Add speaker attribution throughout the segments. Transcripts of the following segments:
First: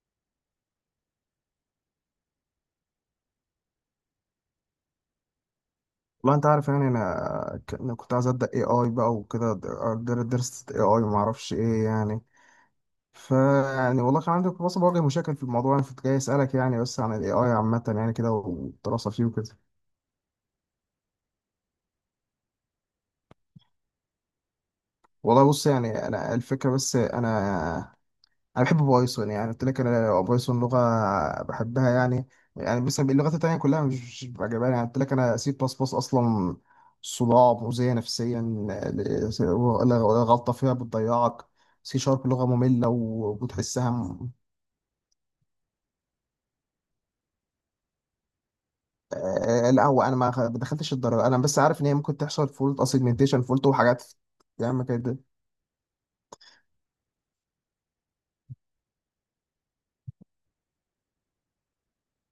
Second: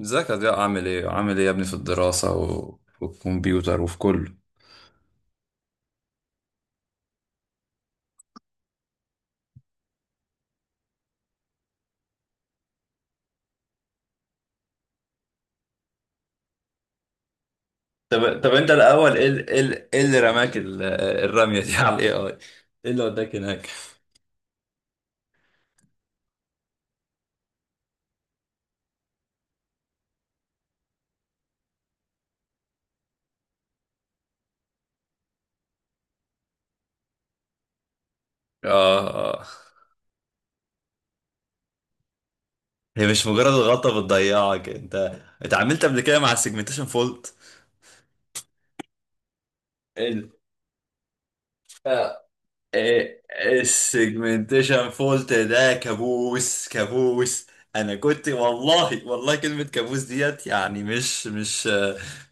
Speaker 1: ازيك يا ضياء، عامل ايه عامل ايه يا ابني، في الدراسة والكمبيوتر وفي كله؟
Speaker 2: والله انت عارف يعني أنا كنت عايز ابدا اي اي بقى وكده. درست اي اي ما اعرفش ايه يعني. ف يعني والله كان عندي كنت بس بواجه مشاكل في الموضوع. انا كنت جاي اسالك يعني بس عن الاي اي عامه يعني كده
Speaker 1: طب انت
Speaker 2: والدراسه
Speaker 1: الاول،
Speaker 2: فيه
Speaker 1: ايه ال-
Speaker 2: وكده.
Speaker 1: ايه ال- ايه اللي رماك ال- الرميه دي على الاي اي؟ ايه اللي وداك هناك؟
Speaker 2: والله بص يعني انا الفكره بس انا، انا بحب بايثون. يعني قلت لك انا بايثون لغه بحبها يعني. يعني مثلا اللغات التانيه كلها مش عجباني. يعني قلت لك انا سي بلس بلس اصلا صداع مؤذيه نفسيا،
Speaker 1: اه.
Speaker 2: ل- س-
Speaker 1: آه.
Speaker 2: ولا- ولا غلطه فيها بتضيعك. سي شارب لغه ممله
Speaker 1: هي مش مجرد
Speaker 2: وبتحسها
Speaker 1: غلطة بتضيعك انت. اتعاملت قبل كده مع السيجمنتيشن فولت؟
Speaker 2: آه، لا هو انا ما دخلتش الدرجه، انا بس عارف ان هي ممكن تحصل فولت اسيجمنتيشن فولت وحاجات يعني
Speaker 1: السيجمنتيشن
Speaker 2: كده.
Speaker 1: فولت ده كابوس كابوس. انا كنت والله والله، كلمة كابوس ديت يعني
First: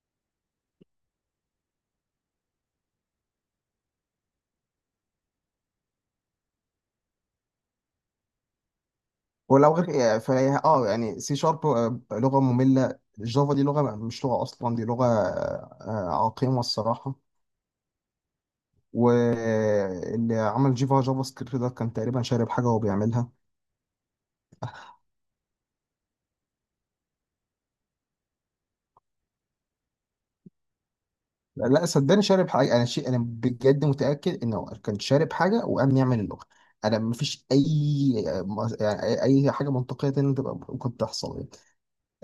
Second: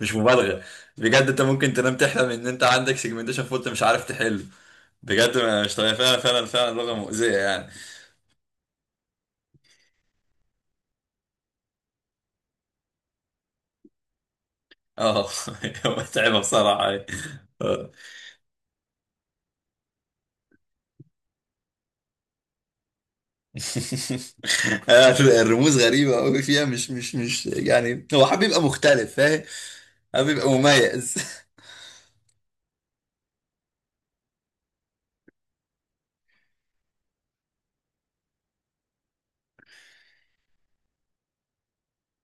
Speaker 1: مش مبالغة. بجد انت ممكن تنام تحلم ان انت عندك سيجمنتيشن فولت مش عارف تحله. بجد، مش طبيعي فعلا فعلا فعلا، لغة مؤذية يعني.
Speaker 2: ولو غير يعني فهي يعني سي شارب لغه ممله. جافا دي لغه مش لغه اصلا، دي لغه
Speaker 1: اه.
Speaker 2: آه،
Speaker 1: متعبة
Speaker 2: عقيمه
Speaker 1: بصراحة.
Speaker 2: الصراحه.
Speaker 1: آه.
Speaker 2: واللي عمل جيفا جافا سكريبت ده كان تقريبا شارب حاجه وهو بيعملها.
Speaker 1: الرموز غريبة أوي فيها، مش يعني هو حابب يبقى مختلف، فاهم؟ حابب يبقى مميز.
Speaker 2: لا صدقني شارب حاجه، انا شيء انا بجد متاكد انه كان شارب حاجه وقام يعمل اللغه. انا مفيش اي يعني اي حاجه منطقيه تانية تبقى ممكن تحصل يعني.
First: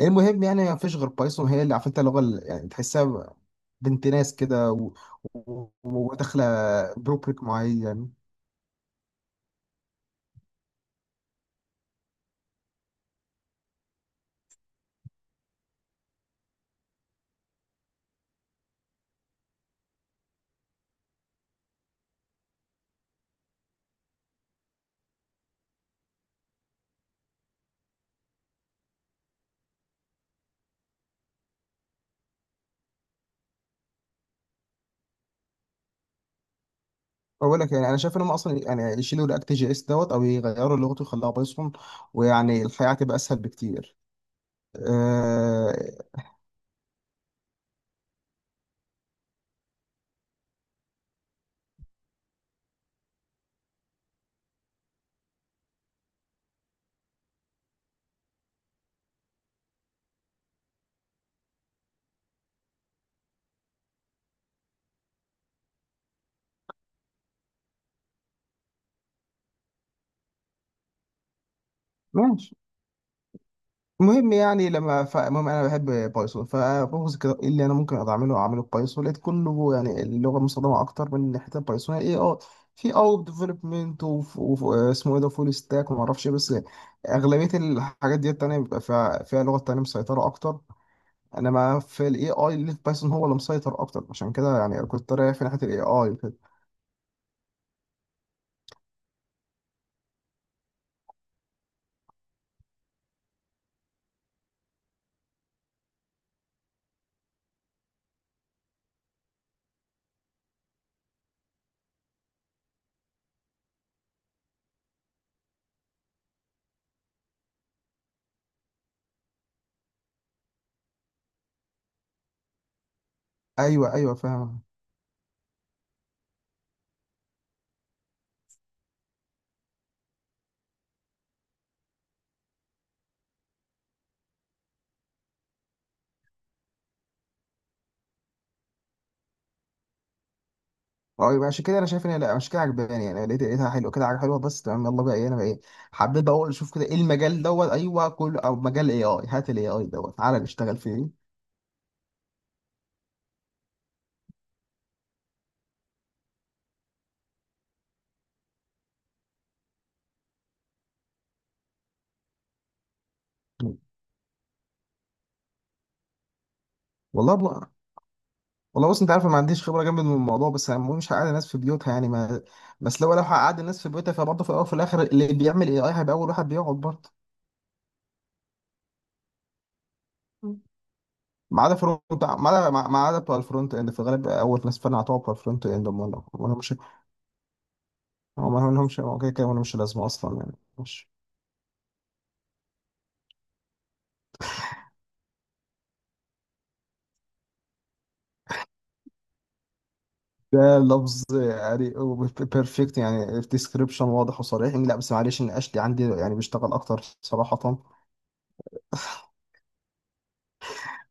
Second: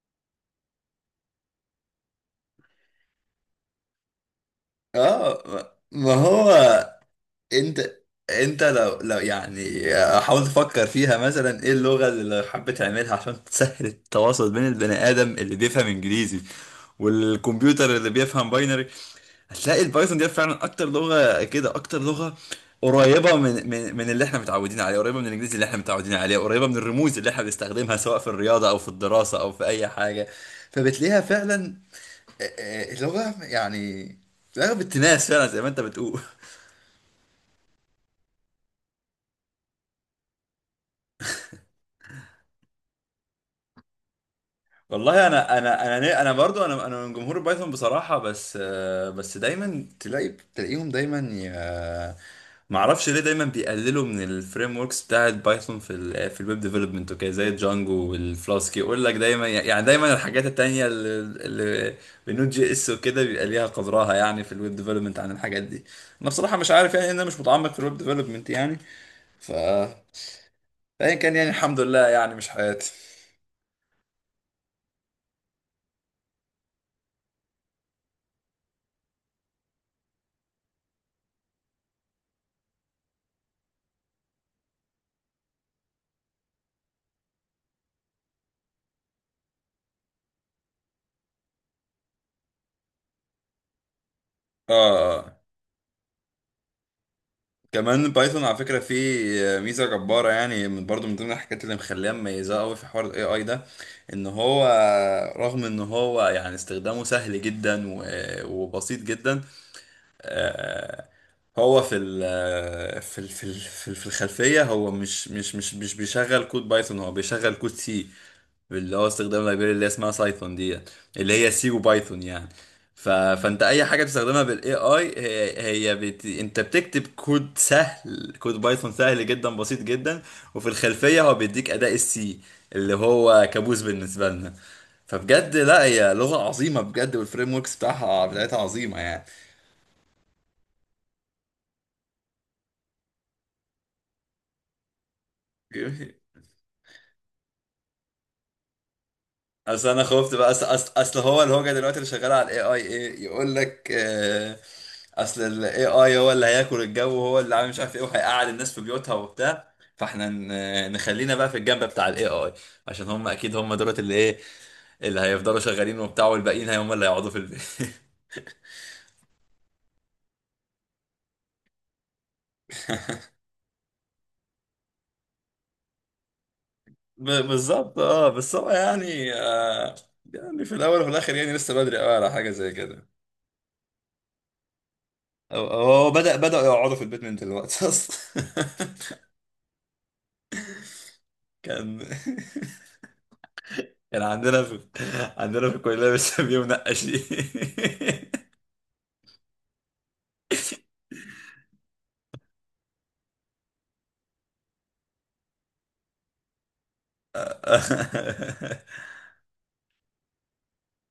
Speaker 2: المهم يعني ما فيش غير بايثون هي اللي عارف انت اللغه اللي يعني تحسها بنت ناس كده
Speaker 1: اه. ما
Speaker 2: وداخله
Speaker 1: هو
Speaker 2: بروبريك
Speaker 1: انت،
Speaker 2: معين.
Speaker 1: لو يعني حاول تفكر فيها مثلا، ايه اللغة اللي حبيت تعملها عشان تسهل التواصل بين البني ادم اللي بيفهم انجليزي والكمبيوتر اللي بيفهم باينري؟ هتلاقي البايثون دي فعلا اكتر لغة كده، اكتر لغة قريبة من اللي احنا متعودين عليه، قريبة من الانجليزي اللي احنا متعودين عليه، قريبة من الرموز اللي احنا بنستخدمها سواء في الرياضة او في الدراسة او في اي حاجة. فبتلاقيها فعلا لغة يعني، لغة بالتناس فعلا زي ما انت بتقول.
Speaker 2: بقول لك يعني انا شايف ان هم اصلا يعني يشيلوا رياكت جي اس دوت او يغيروا لغته ويخلوها بايثون، ويعني الحياه هتبقى اسهل بكتير.
Speaker 1: والله
Speaker 2: آه
Speaker 1: انا برضو انا من جمهور البايثون بصراحة، بس بس دايما تلاقي تلاقيهم دايما ما اعرفش ليه دايما بيقللوا من الفريم وركس بتاعه بايثون في في الويب ديفلوبمنت وكده، زي الجانجو والفلاسك. يقول لك دايما يعني، دايما الحاجات التانية اللي بالنوت جي اس وكده بيبقى ليها قدرها يعني في الويب ديفلوبمنت عن الحاجات دي. انا بصراحة مش عارف يعني، إن انا مش متعمق في الويب ديفلوبمنت يعني. ف فأيا كان يعني، الحمد لله يعني مش
Speaker 2: ماشي.
Speaker 1: حياتي.
Speaker 2: المهم يعني فالمهم انا بحب بايثون. فببص كده ايه اللي انا ممكن أقدر اعمله بايثون. لقيت كله يعني اللغه المستخدمه اكتر من حته بايثون اي اه في او ديفلوبمنت واسمه ايه ده فول ستاك وما اعرفش إيه، بس اغلبيه الحاجات دي التانيه بيبقى فيها لغه تانيه مسيطره اكتر. انما في الاي اي اللي في بايثون هو اللي مسيطر اكتر، عشان كده
Speaker 1: اه.
Speaker 2: يعني كنت رايح
Speaker 1: آه.
Speaker 2: في ناحيه الاي اي وكده.
Speaker 1: كمان بايثون على فكرة فيه ميزة جبارة يعني، من برضو من ضمن الحاجات اللي مخليها مميزة قوي في حوار الاي اي ده، ان هو رغم ان هو يعني استخدامه سهل جدا وبسيط جدا. آه، هو في ال آه، في ال في ال في ال- في الخلفية هو مش بيشغل كود بايثون، هو بيشغل كود سي، اللي هو استخدام لايبراري اللي اسمها سايثون دي، اللي هي سي وبايثون يعني. فانت اي
Speaker 2: ايوه،
Speaker 1: حاجه
Speaker 2: ايوه،
Speaker 1: بتستخدمها
Speaker 2: فاهم.
Speaker 1: بالاي اي انت بتكتب كود سهل، كود بايثون سهل جدا بسيط جدا. وفي الخلفيه هو بيديك اداء السي، اللي هو كابوس بالنسبه لنا. فبجد لا، هي لغه عظيمه بجد، والفريم وركس بتاعتها عظيمه يعني.
Speaker 2: اه يبقى عشان كده انا شايف ان لا عشان كده عجباني. يعني لقيتها حلوه كده حاجه حلوه بس تمام. يلا بقى ايه انا بقى ايه حبيت بقى اقول اشوف كده ايه المجال دوت ايوه كله او مجال اي اي، هات الاي اي
Speaker 1: اصل انا
Speaker 2: دوت
Speaker 1: خفت
Speaker 2: تعالى
Speaker 1: بقى،
Speaker 2: نشتغل فيه.
Speaker 1: أصل هو الهوجه دلوقتي اللي شغاله على الاي اي ايه، يقول لك اصل الاي اي هو اللي هياكل الجو، وهو اللي عامل مش عارف ايه، وهيقعد الناس في بيوتها وبتاع. فاحنا نخلينا بقى في الجنب بتاع الاي اي، عشان هم اكيد دولت اللي ايه، اللي هيفضلوا شغالين وبتاع، والباقيين هم اللي هيقعدوا
Speaker 2: والله
Speaker 1: في البيت.
Speaker 2: ب... والله بص انت عارف أنا ما عنديش خبره جامد من الموضوع، بس انا مش هقعد الناس في بيوتها يعني ما... بس لو هقعد الناس في بيوتها فبرضه في الاول وفي الاخر اللي بيعمل اي اي هيبقى اول واحد بيقعد برضه.
Speaker 1: بالظبط اه، بس هو يعني، آه، يعني في الاول وفي الاخر يعني
Speaker 2: ما
Speaker 1: لسه
Speaker 2: عدا
Speaker 1: بدري
Speaker 2: فرونت
Speaker 1: قوي على
Speaker 2: ما
Speaker 1: حاجه
Speaker 2: عدا
Speaker 1: زي
Speaker 2: ما ما
Speaker 1: كده.
Speaker 2: عدا بتوع الفرونت اند في الغالب اول ناس فعلا هتقعد بتوع
Speaker 1: هو
Speaker 2: الفرونت اند هم
Speaker 1: هو
Speaker 2: ولا
Speaker 1: بدأ
Speaker 2: ولا
Speaker 1: بدأوا
Speaker 2: مش.
Speaker 1: يقعدوا في البيت من دلوقتي اصلا.
Speaker 2: هم ما لهمش، هو كده كده ولا مش لازمه اصلا يعني مش.
Speaker 1: كان كان عندنا في عندنا في الكلية بنسميه منقشين.
Speaker 2: ده لفظ يعني بيرفكت يعني ديسكريبشن واضح وصريح يعني. لا بس معلش ان اشلي عندي يعني بيشتغل اكتر صراحه.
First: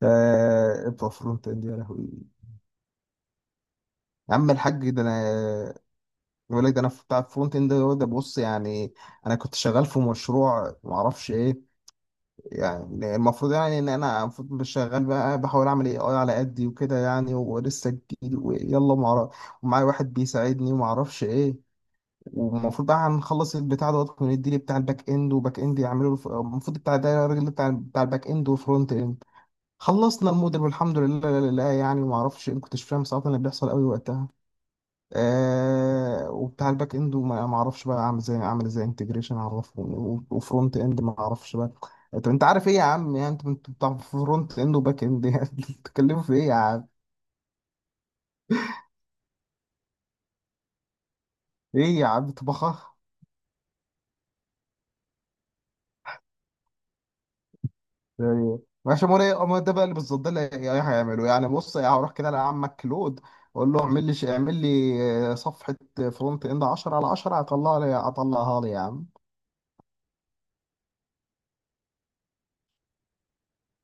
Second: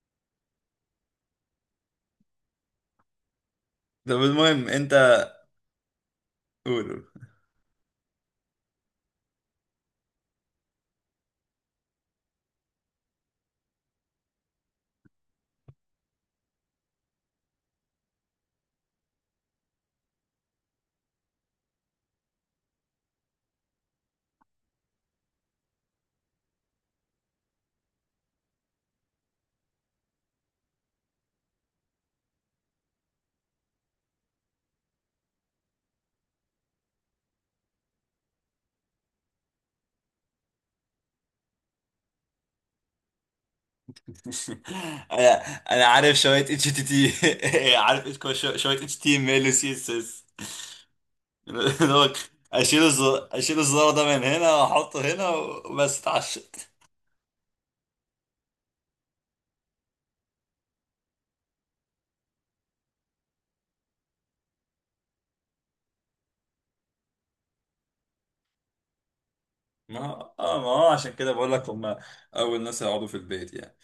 Speaker 2: آه بتوع فرونت اند يا لهوي.
Speaker 1: طب
Speaker 2: يا عم
Speaker 1: المهم
Speaker 2: الحاج
Speaker 1: انت،
Speaker 2: ده انا، بيقول لك ده
Speaker 1: قول
Speaker 2: انا في
Speaker 1: قول.
Speaker 2: بتاع فرونت اند ده بص يعني. انا كنت شغال في مشروع ما اعرفش ايه. يعني المفروض يعني ان انا المفروض شغال بقى بحاول اعمل اي اي على قدي وكده يعني ولسه جديد ويلا ما أعرف-. ومعايا واحد بيساعدني وما اعرفش ايه. والمفروض بقى هنخلص البتاع دوت وندي لي بتاع الباك اند وباك اند يعملوا الف- المفروض بتاع ده الراجل بتاع الباك اند وفرونت اند. خلصنا الموديل والحمد لله لله، يعني ما اعرفش ان كنتش فاهم صراحه اللي بيحصل قوي وقتها. آه وبتاع الباك اند وما ما اعرفش بقى اعمل ازاي اعمل ازاي انتجريشن اعرفه و- وفرونت اند ما اعرفش بقى. طب انت عارف ايه يا عم يعني انت بتاع فرونت اند وباك اند
Speaker 1: انا
Speaker 2: يعني
Speaker 1: انا عارف
Speaker 2: بتتكلموا في
Speaker 1: شوية
Speaker 2: ايه يا
Speaker 1: اتش تي
Speaker 2: عم؟
Speaker 1: تي. عارف شوية اتش تي ام ال وسي اس اس. اللي
Speaker 2: ايه يا
Speaker 1: هو
Speaker 2: عم طبخه
Speaker 1: اشيل الزرار ده من هنا واحطه هنا وبس، اتعشت.
Speaker 2: يعني. ماشي موري ما ده بقى اللي بالظبط ده اللي هي- هيعمله يعني. بص يعني هروح كده لعمك كلود اقول له اعمل لي ش- اعمل لي آه، صفحه فرونت اند 10 على 10 هطلع لي هطلعها لي يا عم.
Speaker 1: ما اه، ما هو عشان كده بقول لك هم اول ناس يقعدوا في البيت يعني.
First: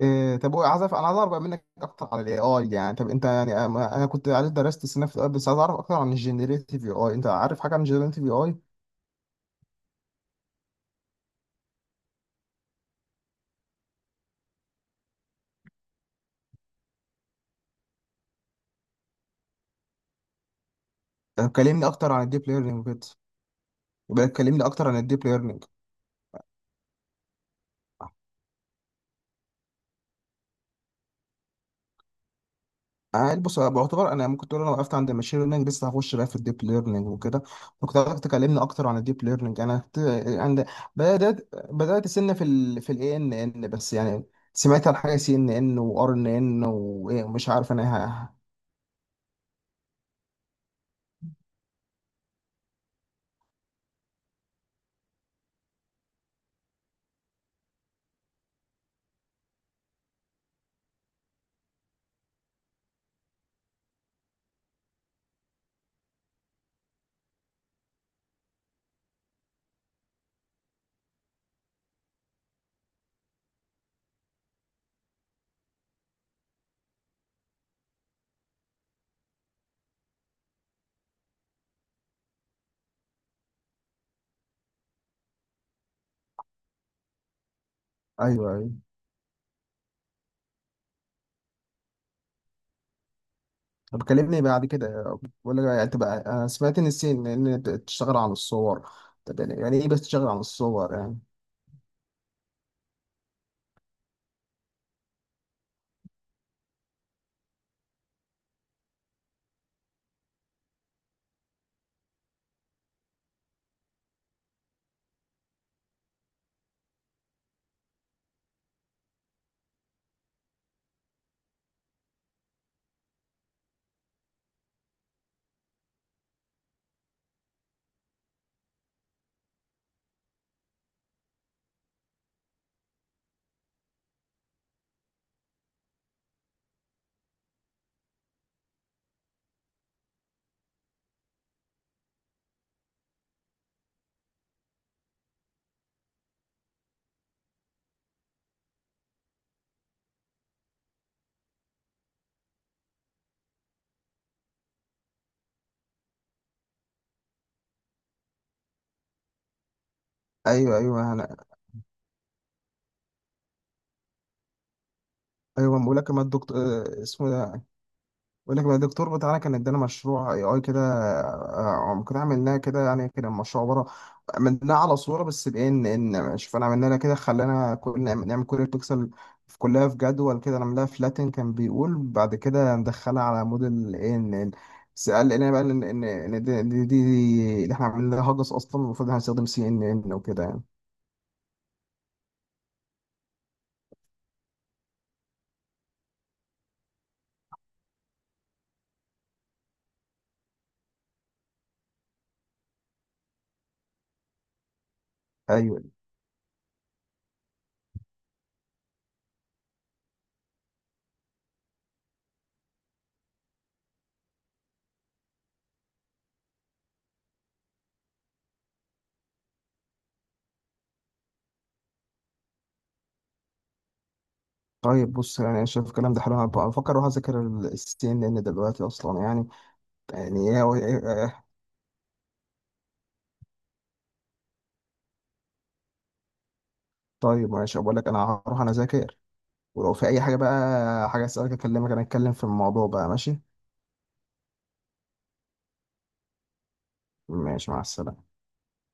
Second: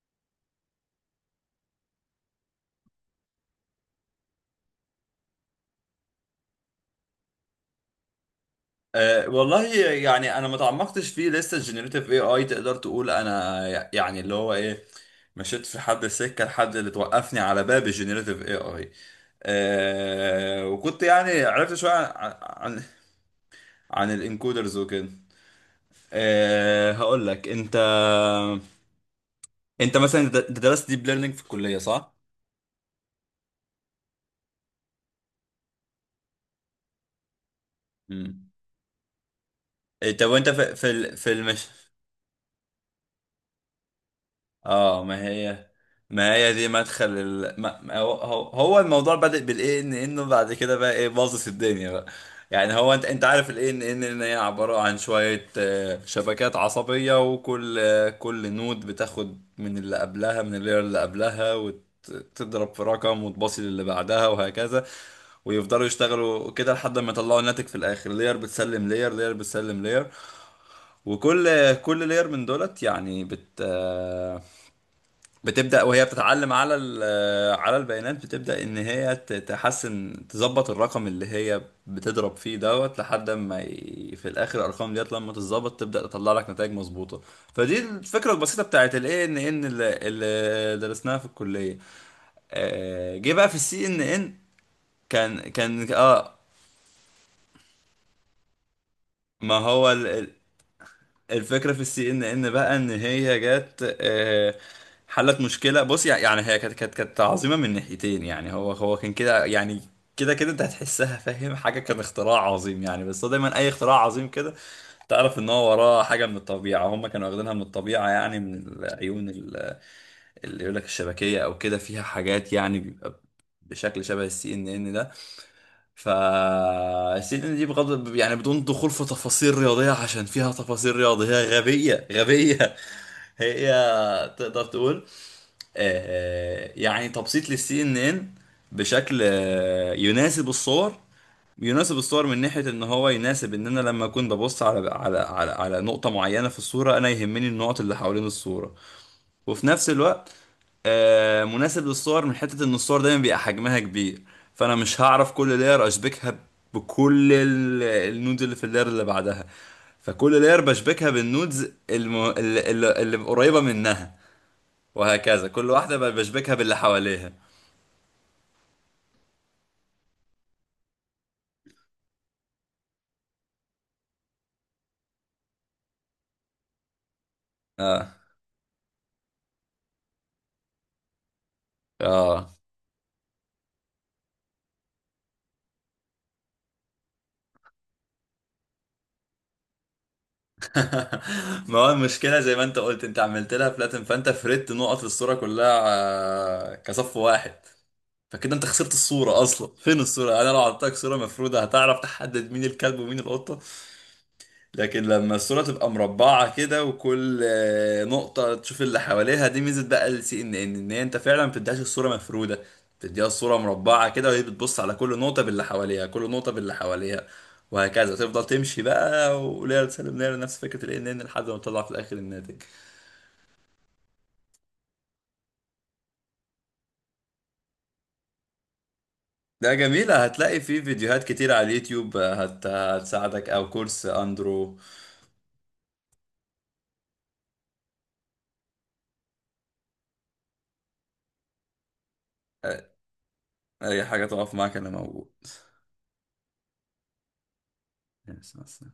Speaker 2: إيه طب هو عايز أعرف- انا عايز اعرف بقى منك اكتر على الاي اي يعني. طب انت يعني انا كنت عارف درست السنه في ال إيه آي، بس عايز اعرف اكتر عن الجنريتيف اي اي. انت عارف حاجه عن الجنريتيف اي اي؟
Speaker 1: أه والله يعني، انا ما تعمقتش فيه لسه. الجنريتيف اي اي تقدر تقول انا يعني اللي هو ايه، مشيت في حد السكه لحد اللي توقفني على باب الجنريتيف اي اي. أه وكنت يعني
Speaker 2: طب
Speaker 1: عرفت
Speaker 2: كلمني
Speaker 1: شويه
Speaker 2: اكتر عن الديب ليرنينج كده.
Speaker 1: عن
Speaker 2: يبقى كلمني
Speaker 1: الانكودرز
Speaker 2: اكتر عن
Speaker 1: وكده.
Speaker 2: الديب ليرنينج.
Speaker 1: أه هقول لك انت، انت مثلا درست ديب ليرنينج في الكليه صح؟
Speaker 2: عادي بص أنا بعتبر انا ممكن تقول انا وقفت عند الماشين ليرنينج لسه هخش بقى في الديب ليرنينج وكده. ممكن حضرتك
Speaker 1: امم.
Speaker 2: تكلمني اكتر عن الديب ليرنينج؟ انا كنت
Speaker 1: طب وانت
Speaker 2: عند
Speaker 1: في في
Speaker 2: بدات
Speaker 1: المش...
Speaker 2: بدات سنه في الاي ان ان بس يعني سمعت عن
Speaker 1: اه،
Speaker 2: حاجه
Speaker 1: ما
Speaker 2: سي ان
Speaker 1: هي،
Speaker 2: ان وار ان
Speaker 1: ما هي
Speaker 2: ان
Speaker 1: دي مدخل
Speaker 2: ومش
Speaker 1: ال...
Speaker 2: عارف
Speaker 1: ما...
Speaker 2: انا
Speaker 1: ما هو...
Speaker 2: ها.
Speaker 1: هو الموضوع بدأ بالاي ان انه بعد كده بقى ايه، باظت الدنيا بقى. يعني هو انت، انت عارف الاي ان ان هي عبارة عن شوية شبكات عصبية، وكل كل نود بتاخد من اللي قبلها، من اللير اللي قبلها، وتضرب في رقم وتباصي للي بعدها وهكذا. ويفضلوا يشتغلوا كده لحد ما يطلعوا الناتج في الاخر، لير بتسلم لير لير بتسلم لير. كل لير من دولت يعني بت آه، بتبدأ وهي بتتعلم على على البيانات، بتبدأ إن هي تحسن تظبط الرقم اللي هي بتضرب فيه دوت لحد ما في الآخر، الأرقام ديت لما تتظبط تبدأ تطلع لك نتائج مظبوطة. فدي الفكرة
Speaker 2: ايوه،
Speaker 1: البسيطة
Speaker 2: ايوه.
Speaker 1: بتاعت ال ANN اللي درسناها في الكلية. جه بقى في السي ان
Speaker 2: طب
Speaker 1: ان.
Speaker 2: كلمني بعد كده.
Speaker 1: كان
Speaker 2: ولا يعني
Speaker 1: كان
Speaker 2: تبقى
Speaker 1: اه
Speaker 2: انا سمعت ان السي ان ان بتشتغل عن الصور. طب
Speaker 1: ما
Speaker 2: يعني يعني
Speaker 1: هو
Speaker 2: ايه بس تشتغل عن الصور يعني؟
Speaker 1: الفكرة في السي ان ان بقى ان هي جت، حلت مشكلة. بص، يعني هي كانت عظيمة من ناحيتين يعني. هو كان كده يعني، كده كده انت هتحسها، فاهم حاجة، كان اختراع عظيم يعني. بس هو دايما اي اختراع عظيم كده تعرف ان هو وراه حاجة من الطبيعة، هم كانوا واخدينها من الطبيعة يعني، من العيون اللي يقول لك الشبكية، او كده فيها حاجات يعني بيبقى بشكل شبه السي ان ان ده. فالسيدنا دي بغض يعني، بدون دخول في تفاصيل رياضية عشان فيها تفاصيل رياضية غبية غبية. هي تقدر تقول يعني تبسيط للسي ان ان بشكل يناسب الصور. يناسب الصور من ناحية ان هو يناسب ان انا لما اكون ببص على نقطة معينة في الصورة، انا يهمني النقط اللي حوالين الصورة. وفي نفس الوقت مناسب للصور من حتة ان الصور دايما بيبقى حجمها كبير. فانا مش هعرف كل لاير اشبكها بكل النودز اللي في اللاير اللي بعدها. فكل لاير
Speaker 2: ايوه،
Speaker 1: بشبكها
Speaker 2: ايوه، انا،
Speaker 1: بالنودز الم... اللي, اللي اللي قريبة منها، وهكذا كل
Speaker 2: ايوه
Speaker 1: واحدة
Speaker 2: بقول لك ما
Speaker 1: بشبكها
Speaker 2: الدكتور
Speaker 1: باللي
Speaker 2: اسمه
Speaker 1: حواليها.
Speaker 2: ده. بقول لك بقى الدكتور بتاعنا كان ادانا مشروع اي اي كده، آه، كنا عملناه كده يعني كده مشروع عباره عملناه على صوره بس بان ان شوف انا عملنا لها كده خلانا كل
Speaker 1: اه
Speaker 2: نعمل كل بيكسل في كلها في جدول كده نعملها فلاتن. كان بيقول بعد
Speaker 1: اه.
Speaker 2: كده ندخلها على موديل ان ان، بس قال لنا بقى ان ان إن دي اللي احنا عملناها هجس، اصلا المفروض هنستخدم سي ان ان وكده يعني.
Speaker 1: ما هو المشكلة زي ما انت قلت، انت عملت لها فلاتن، فانت فردت نقط الصورة كلها كصف واحد. فكده انت خسرت الصورة اصلا، فين الصورة؟ انا لو عطيتك صورة مفرودة هتعرف تحدد مين الكلب ومين القطة؟ لكن لما الصورة
Speaker 2: ايوه.
Speaker 1: تبقى مربعة كده وكل نقطة تشوف اللي حواليها، دي ميزة بقى السي ان ان، ان هي انت فعلا ما بتديهاش الصورة مفرودة. بتديها الصورة مربعة كده، وهي بتبص على كل نقطة باللي حواليها، كل نقطة باللي حواليها. وهكذا تفضل تمشي بقى، وليلة تسلم ليلة نفس فكرة ال ان ان، لحد ما تطلع في الاخر الناتج.
Speaker 2: طيب بص يعني انا شايف الكلام ده حلو، انا بفكر اروح اذاكر السي ان ان دلوقتي اصلا يعني.
Speaker 1: ده جميلة، هتلاقي
Speaker 2: يعني
Speaker 1: فيه فيديوهات كتير على اليوتيوب هتساعدك، او كورس اندرو.
Speaker 2: طيب ماشي بقول لك انا هروح انا اذاكر، ولو في اي حاجه بقى حاجه اسالك اكلمك انا اتكلم في
Speaker 1: آه،
Speaker 2: الموضوع بقى ماشي.
Speaker 1: اي حاجة تقف معاك انا موجود.
Speaker 2: ماشي، مع السلامه.
Speaker 1: يس، بس.